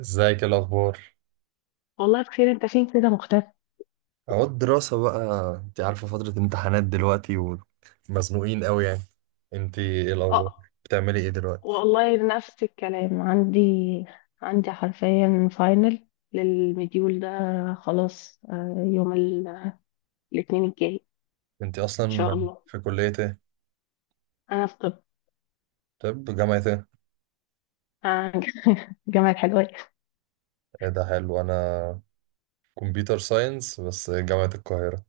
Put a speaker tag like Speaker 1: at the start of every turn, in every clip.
Speaker 1: ازيك؟ إيه الاخبار؟
Speaker 2: والله بخير، انت فين كده مختفي؟
Speaker 1: اهو الدراسة بقى. انت عارفة فترة امتحانات دلوقتي، ومزنوقين قوي يعني. انت، ايه الاخبار؟
Speaker 2: اه.
Speaker 1: بتعملي ايه دلوقتي؟
Speaker 2: والله نفس الكلام عندي حرفيا فاينل للمديول ده. خلاص يوم الاثنين الجاي
Speaker 1: انت
Speaker 2: ان
Speaker 1: اصلا
Speaker 2: شاء الله.
Speaker 1: في كلية ايه؟
Speaker 2: انا في طب.
Speaker 1: طب جامعة ايه؟
Speaker 2: آه، جامعة حلوان.
Speaker 1: إيه ده حلو، انا كمبيوتر ساينس بس جامعة القاهرة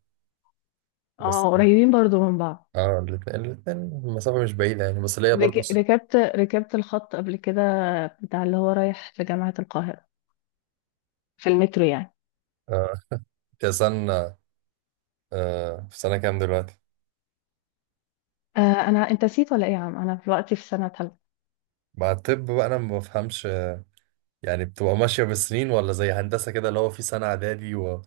Speaker 1: بس.
Speaker 2: اه قريبين برضو من بعض.
Speaker 1: اه، الاتنين المسافة مش بعيدة يعني، بس ليا برضو
Speaker 2: رك- ركبت ركبت الخط قبل كده، بتاع اللي هو رايح لجامعة القاهرة، في المترو يعني.
Speaker 1: آه. انت سنة، آه في سنة كام دلوقتي؟
Speaker 2: آه انا، انت نسيت ولا ايه يا عم؟ انا دلوقتي في سنة تالتة.
Speaker 1: مع الطب بقى انا ما بفهمش، آه، يعني بتبقى ماشية بالسنين ولا زي هندسة كده اللي هو في سنة اعدادي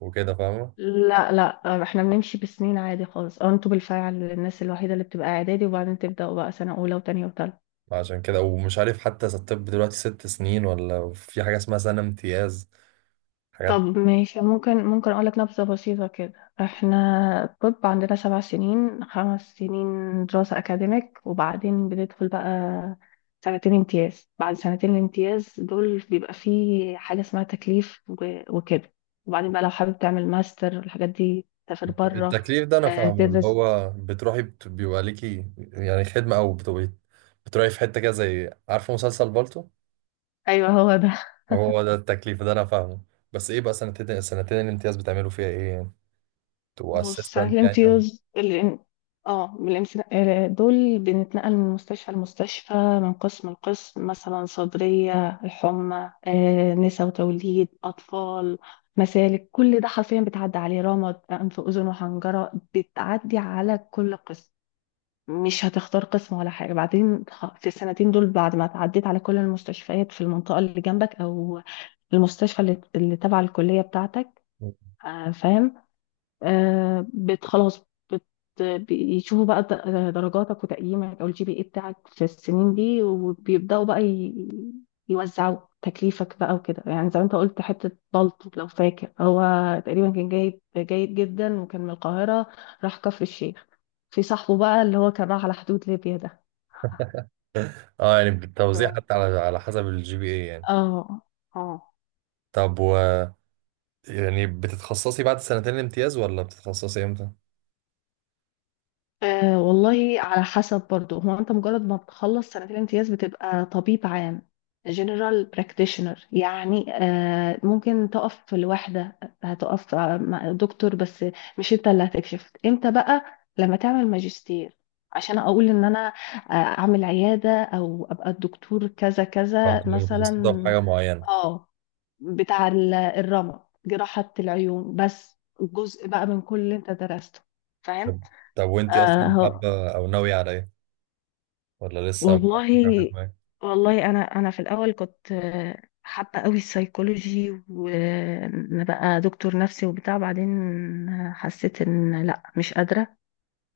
Speaker 1: وكده، فاهمة؟
Speaker 2: لا لا، احنا بنمشي بسنين عادي خالص، او انتوا بالفعل الناس الوحيده اللي بتبقى اعدادي وبعدين تبداوا بقى سنه اولى وتانية وتالتة.
Speaker 1: عشان كده ومش عارف حتى إذا الطب دلوقتي 6 سنين ولا في حاجة اسمها سنة امتياز،
Speaker 2: طب
Speaker 1: حاجات.
Speaker 2: ماشي، ممكن اقول لك نبذه بسيطه كده. احنا الطب عندنا 7 سنين، 5 سنين دراسه اكاديميك وبعدين بندخل بقى سنتين امتياز. بعد سنتين الامتياز دول بيبقى فيه حاجه اسمها تكليف وكده، وبعدين بقى لو حابب تعمل ماستر والحاجات دي تسافر بره.
Speaker 1: التكليف ده أنا فاهمه، اللي
Speaker 2: تدرس.
Speaker 1: هو بتروحي بيبقى ليكي يعني خدمة، أو بتبقي بتروحي في حتة كده، زي عارفة مسلسل بالطو.
Speaker 2: ايوه هو ده.
Speaker 1: هو ده التكليف، ده أنا فاهمه. بس إيه بقى سنتين الامتياز بتعملوا فيها إيه يعني؟ تبقوا
Speaker 2: بص، ساعات
Speaker 1: أسيستنت يعني، ولا؟
Speaker 2: الامتياز اللي اه من الامتنا- آه، دول، بنتنقل من مستشفى لمستشفى، من قسم لقسم. مثلا صدرية، الحمى، نساء وتوليد، أطفال، مسالك، كل ده حرفيا بتعدي عليه. رمد، أنف أذن وحنجرة، بتعدي على كل قسم، مش هتختار قسم ولا حاجة. بعدين في السنتين دول بعد ما تعديت على كل المستشفيات في المنطقة اللي جنبك، أو المستشفى اللي تبع الكلية بتاعتك. فاهم. بت خلاص، بت. بيشوفوا بقى درجاتك وتقييمك او الGPA بتاعك في السنين دي، وبيبداوا بقى يوزعوا تكليفك بقى وكده. يعني زي ما انت قلت، حته بلطو لو فاكر. هو تقريبا كان جايب جيد جدا، وكان من القاهره راح كفر الشيخ. في صاحبه بقى اللي هو كان راح على حدود ليبيا ده.
Speaker 1: اه، يعني بالتوزيع
Speaker 2: ف-
Speaker 1: حتى على على حسب الجي بي اي يعني.
Speaker 2: اه. اه.
Speaker 1: طب و، يعني بتتخصصي بعد سنتين الامتياز ولا بتتخصصي امتى؟
Speaker 2: والله على حسب برضو. هو انت مجرد ما بتخلص سنتين الامتياز بتبقى طبيب عام، general practitioner يعني. ممكن تقف لوحدة، هتقف مع دكتور بس، مش انت اللي هتكشف امتى بقى، لما تعمل ماجستير، عشان اقول ان انا اعمل عيادة او ابقى الدكتور كذا
Speaker 1: آه،
Speaker 2: كذا
Speaker 1: بتبقي
Speaker 2: مثلا.
Speaker 1: متخصصة في حاجة معينة.
Speaker 2: اه، بتاع الرمد، جراحة العيون، بس جزء بقى من كل اللي انت درسته.
Speaker 1: طب، طب وانت اصلا
Speaker 2: فاهم.
Speaker 1: حابه او ناويه على ايه؟ ولا لسه ما
Speaker 2: والله،
Speaker 1: فيش حاجة في دماغك؟
Speaker 2: والله انا في الاول كنت حابه قوي السيكولوجي، وان بقى دكتور نفسي وبتاع. بعدين حسيت ان لا، مش قادره.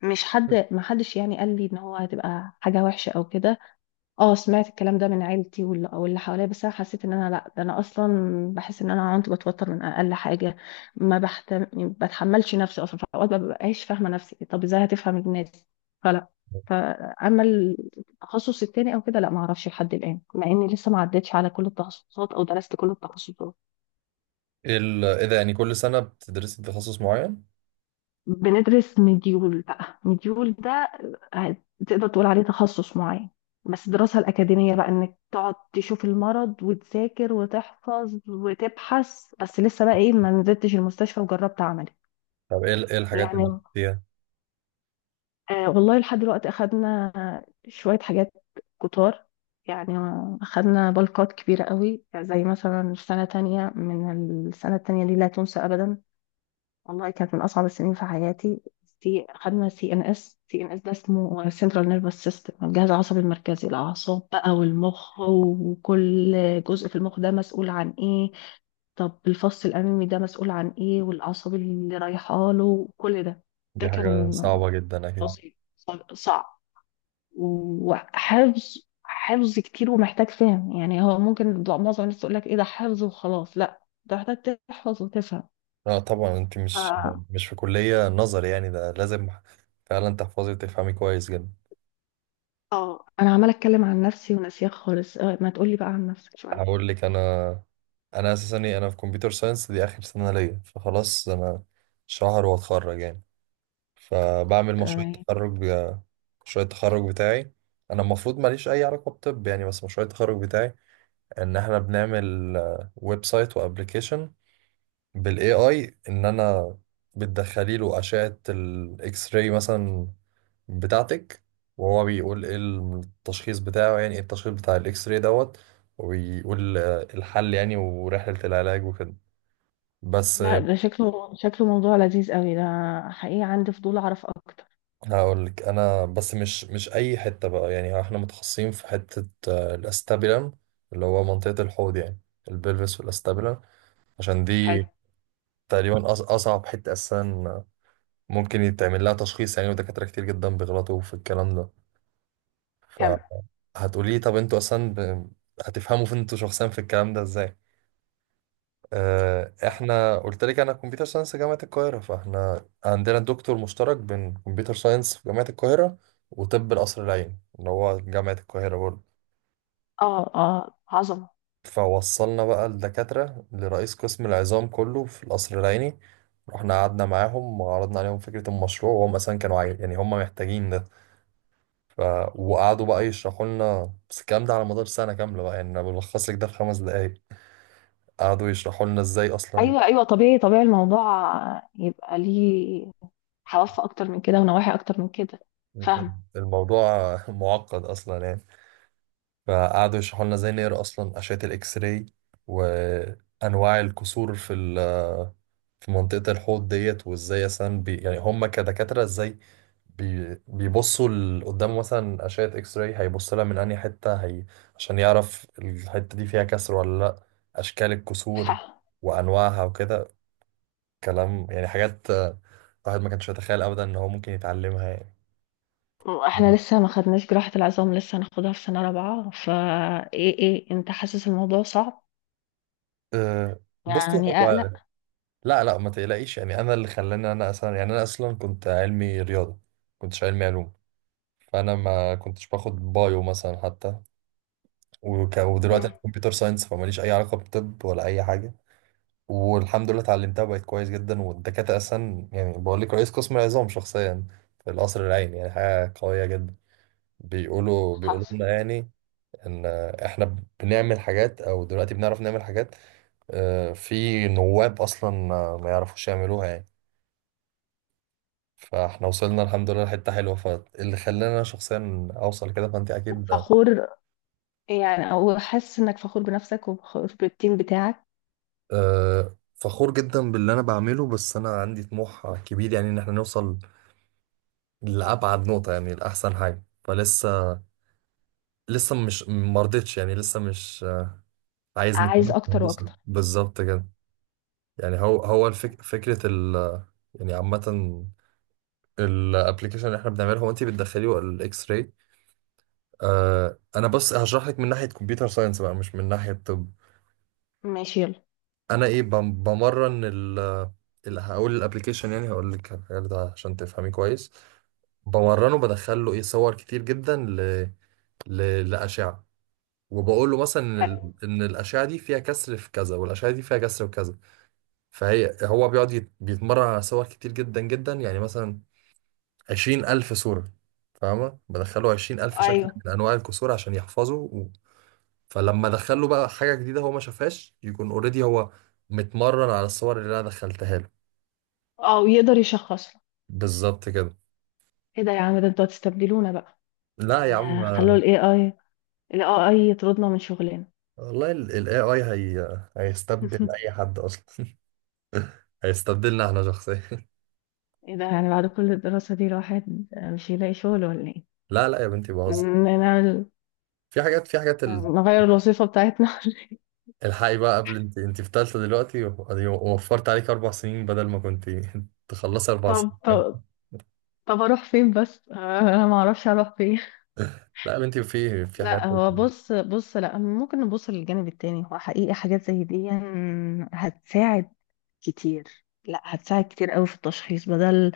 Speaker 2: مش حد، ما حدش يعني قال لي ان هو هتبقى حاجه وحشه او كده. اه سمعت الكلام ده من عيلتي واللي حواليا، بس انا حسيت ان انا لا، ده انا اصلا بحس ان انا كنت بتوتر من اقل حاجه. ما بحتم... بتحملش نفسي اصلا، في اوقات ما ببقاش فاهمه نفسي، طب ازاي هتفهم الناس؟ فلا. فاما التخصص التاني او كده، لا ما اعرفش لحد الان، مع اني لسه ما عدتش على كل التخصصات او درست كل التخصصات.
Speaker 1: ايه ايه ده، يعني كل سنه بتدرسي تخصص معين؟
Speaker 2: بندرس مديول بقى، مديول ده آه، تقدر تقول عليه تخصص معين. بس الدراسة الأكاديمية بقى، إنك تقعد تشوف المرض وتذاكر وتحفظ وتبحث بس. لسه بقى إيه، ما نزلتش المستشفى وجربت عملي
Speaker 1: طب ايه ايه الحاجات اللي
Speaker 2: يعني.
Speaker 1: بتدرسيها؟
Speaker 2: والله لحد دلوقتي أخدنا شوية حاجات كتار يعني. أخدنا بلقات كبيرة قوي، زي مثلا السنة تانية، من السنة التانية دي لا تنسى أبدا. والله كانت من اصعب السنين في حياتي. في، خدنا CNS. CNS ده اسمه سنترال نيرفس سيستم، الجهاز العصبي المركزي، الاعصاب بقى والمخ، وكل جزء في المخ ده مسؤول عن ايه. طب الفص الامامي ده مسؤول عن ايه، والاعصاب اللي رايحه له وكل ده. ده
Speaker 1: دي حاجه
Speaker 2: كان
Speaker 1: صعبه جدا اكيد.
Speaker 2: فصل صعب، وحفظ، حفظ كتير، ومحتاج فهم يعني. هو ممكن معظم الناس تقول لك ايه ده، حفظ وخلاص، لا ده محتاج تحفظ وتفهم.
Speaker 1: اه طبعا، انت مش في كليه نظري يعني، ده لازم فعلا تحفظي وتفهمي كويس جدا.
Speaker 2: اه انا عماله اتكلم عن نفسي وناسياك خالص، ما تقولي بقى عن نفسك شويه.
Speaker 1: هقول لك انا، انا اساسا إيه، انا في كمبيوتر ساينس، دي اخر سنه ليا فخلاص انا شهر واتخرج يعني، فبعمل مشروع
Speaker 2: تمام.
Speaker 1: التخرج مشروع التخرج بتاعي. انا المفروض ماليش اي علاقه بطب يعني، بس مشروع التخرج بتاعي ان احنا بنعمل ويب سايت وابلكيشن بالاي اي، ان انا بتدخلي له اشعه الاكس راي مثلا بتاعتك، وهو بيقول ايه التشخيص بتاعه، يعني ايه التشخيص بتاع الاكس راي دوت، وبيقول آه، الحل يعني ورحله العلاج وكده، بس.
Speaker 2: لا ده شكله موضوع لذيذ قوي ده، حقيقي عندي فضول اعرف اكتر.
Speaker 1: هقول لك انا، بس مش اي حته بقى يعني، احنا متخصصين في حته آه، الاستابيلم، اللي هو منطقه الحوض يعني، البلفس والاستابيلم. عشان
Speaker 2: حلو.
Speaker 1: دي تقريبا اصعب حته اساسا ممكن يتعمل لها تشخيص يعني، ودكاتره كتير جدا بيغلطوا في الكلام ده.
Speaker 2: كم؟
Speaker 1: فهتقولي طب انتوا اصلا هتفهموا فين انتوا شخصيا في الكلام ده ازاي؟ آه، احنا قلت لك انا كمبيوتر ساينس جامعة القاهرة، فاحنا عندنا دكتور مشترك بين كمبيوتر ساينس في جامعة القاهرة وطب القصر العيني اللي هو جامعة القاهرة برضه.
Speaker 2: اه اه، عظمه.
Speaker 1: فوصلنا بقى الدكاترة لرئيس قسم العظام كله في القصر العيني، رحنا قعدنا معاهم وعرضنا عليهم فكرة المشروع، وهم أساسا كانوا يعني هم محتاجين ده، ف... وقعدوا بقى يشرحوا لنا، بس الكلام ده على مدار سنة كاملة بقى يعني، أنا بلخص لك ده في 5 دقايق. قعدوا يشرحوا لنا ازاي أصلا
Speaker 2: ايوه ايوه، طبيعي طبيعي الموضوع، يبقى ليه حواف اكتر من كده ونواحي اكتر من كده. فاهم.
Speaker 1: الموضوع معقد أصلا يعني، فقعدوا يشرحوا لنا ازاي نقرا اصلا اشعه الاكس راي، وانواع الكسور في منطقه الحوض ديت، وازاي مثلا بي يعني هم كدكاتره ازاي بي بيبصوا قدام، مثلا اشعه اكس راي هيبص لها من انهي حته هي عشان يعرف الحته دي فيها كسر ولا لا، اشكال الكسور
Speaker 2: ح-
Speaker 1: وانواعها وكده كلام، يعني حاجات آه، الواحد ما كانش يتخيل ابدا ان هو ممكن يتعلمها يعني.
Speaker 2: احنا لسه ما خدناش جراحه العظام، لسه هناخدها في سنه رابعه. ايه، انت حاسس الموضوع صعب؟
Speaker 1: آه، بصوا
Speaker 2: يعني اقلق؟
Speaker 1: هو، لا لا ما تقلقيش يعني، انا اللي خلاني انا اصلا يعني، انا اصلا كنت علمي رياضه، كنتش علمي علوم، فانا ما كنتش باخد بايو مثلا حتى، ودلوقتي
Speaker 2: مم.
Speaker 1: انا كمبيوتر ساينس فماليش اي علاقه بطب ولا اي حاجه. والحمد لله اتعلمتها بقت كويس جدا، والدكاتره اصلا يعني بقول لك رئيس قسم العظام شخصيا في القصر العيني، يعني حاجه قويه جدا. بيقولوا
Speaker 2: حاسس.
Speaker 1: لنا يعني ان احنا بنعمل حاجات، او دلوقتي بنعرف نعمل حاجات، آه، في نواب اصلا ما يعرفوش يعملوها يعني. فاحنا وصلنا الحمد لله لحتة حلوة، فاللي خلاني انا شخصيا اوصل كده، فانت اكيد
Speaker 2: فخور يعني، او حاسس انك فخور بنفسك وفخور بالتيم بتاعك؟
Speaker 1: آه، فخور جدا باللي انا بعمله، بس انا عندي طموح كبير يعني، ان احنا نوصل لابعد نقطة يعني لاحسن حاجة، فلسه لسه مش مرضتش يعني، لسه مش آه، عايز
Speaker 2: عايز
Speaker 1: نكمل في
Speaker 2: اكتر
Speaker 1: الهندسة
Speaker 2: واكتر.
Speaker 1: بالظبط كده يعني. هو هو الفك فكرة ال، يعني عامة الابلكيشن اللي احنا بنعمله، هو انت بتدخليه الاكس راي، آه، انا بس هشرح لك من ناحية كمبيوتر ساينس بقى مش من ناحية طب.
Speaker 2: ماشي يلا.
Speaker 1: انا ايه بمرن ال، اللي هقول الابلكيشن يعني، هقول لك الحاجات ده عشان تفهمي كويس. بمرنه بدخل له ايه صور كتير جدا لاشعه، وبقول له مثلا ان
Speaker 2: حلو.
Speaker 1: إن الاشعه دي فيها كسر في كذا، والاشعه دي فيها كسر في كذا. فهي، هو بيقعد بيتمرن على صور كتير جدا جدا يعني، مثلا 20,000 صوره، فاهمه، بدخله 20,000 شكل
Speaker 2: ايوه.
Speaker 1: من انواع الكسور عشان يحفظه فلما ادخله بقى حاجه جديده هو ما شافهاش، يكون اوريدي هو متمرن على الصور اللي انا دخلتها له،
Speaker 2: اه، يقدر يشخص لك.
Speaker 1: بالظبط كده.
Speaker 2: ايه ده يا عم، ده انتوا هتستبدلونا بقى؟
Speaker 1: لا يا عم،
Speaker 2: يعني خلوا الAI، الAI يطردنا من شغلنا.
Speaker 1: والله ال AI هي هيستبدل أي حد أصلا، هيستبدلنا احنا شخصيا
Speaker 2: ايه ده؟ يعني بعد كل الدراسة دي الواحد مش هيلاقي شغل ولا ايه؟
Speaker 1: لا لا يا بنتي بهزر،
Speaker 2: نعمل،
Speaker 1: في حاجات
Speaker 2: نغير الوظيفة بتاعتنا.
Speaker 1: الحقي بقى قبل، انت في تالتة دلوقتي أدي وفرت عليك 4 سنين بدل ما كنت تخلصي أربع
Speaker 2: طب
Speaker 1: سنين
Speaker 2: طب. طب اروح فين بس؟ انا ما اعرفش اروح فين.
Speaker 1: لا يا بنتي في حاجات.
Speaker 2: لا، هو بص بص، لا ممكن نبص للجانب التاني. هو حقيقي حاجات زي دي يعني هتساعد كتير. لا، هتساعد كتير قوي في التشخيص، بدل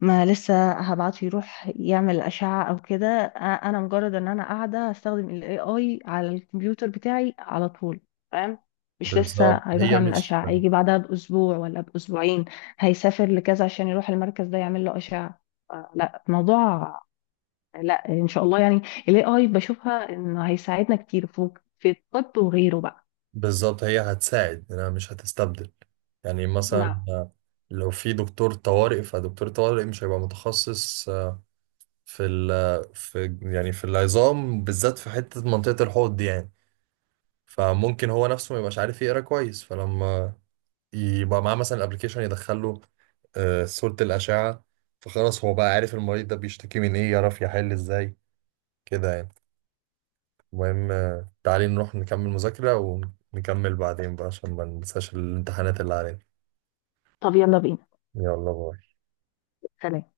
Speaker 2: ما لسه هبعته يروح يعمل أشعة او كده. انا مجرد ان انا قاعدة هستخدم ال AI على الكمبيوتر بتاعي على طول، فاهم. مش لسه
Speaker 1: بالظبط
Speaker 2: هيروح
Speaker 1: هي
Speaker 2: يعمل
Speaker 1: مش
Speaker 2: أشعة، هيجي بعدها بأسبوع ولا بأسبوعين، هيسافر لكذا عشان يروح المركز ده يعمل له أشعة. لا الموضوع، لا ان شاء الله يعني، الAI بشوفها انه هيساعدنا كتير في الطب وغيره بقى.
Speaker 1: بالظبط هي هتساعد، أنا مش هتستبدل. يعني
Speaker 2: نعم.
Speaker 1: مثلا لو في دكتور طوارئ، فدكتور طوارئ مش هيبقى متخصص في ال في يعني في العظام بالذات في حتة منطقة الحوض دي يعني، فممكن هو نفسه ما يبقاش عارف يقرا كويس، فلما يبقى معاه مثلا الابلكيشن يدخله آه، صورة الأشعة، فخلاص هو بقى عارف المريض ده بيشتكي من إيه، يعرف يحل إزاي كده يعني. المهم آه، تعالي نروح نكمل مذاكرة، ونكمل بعدين بقى عشان ما ننساش الامتحانات اللي علينا.
Speaker 2: طب يلا بينا.
Speaker 1: يلا، باي.
Speaker 2: سلام.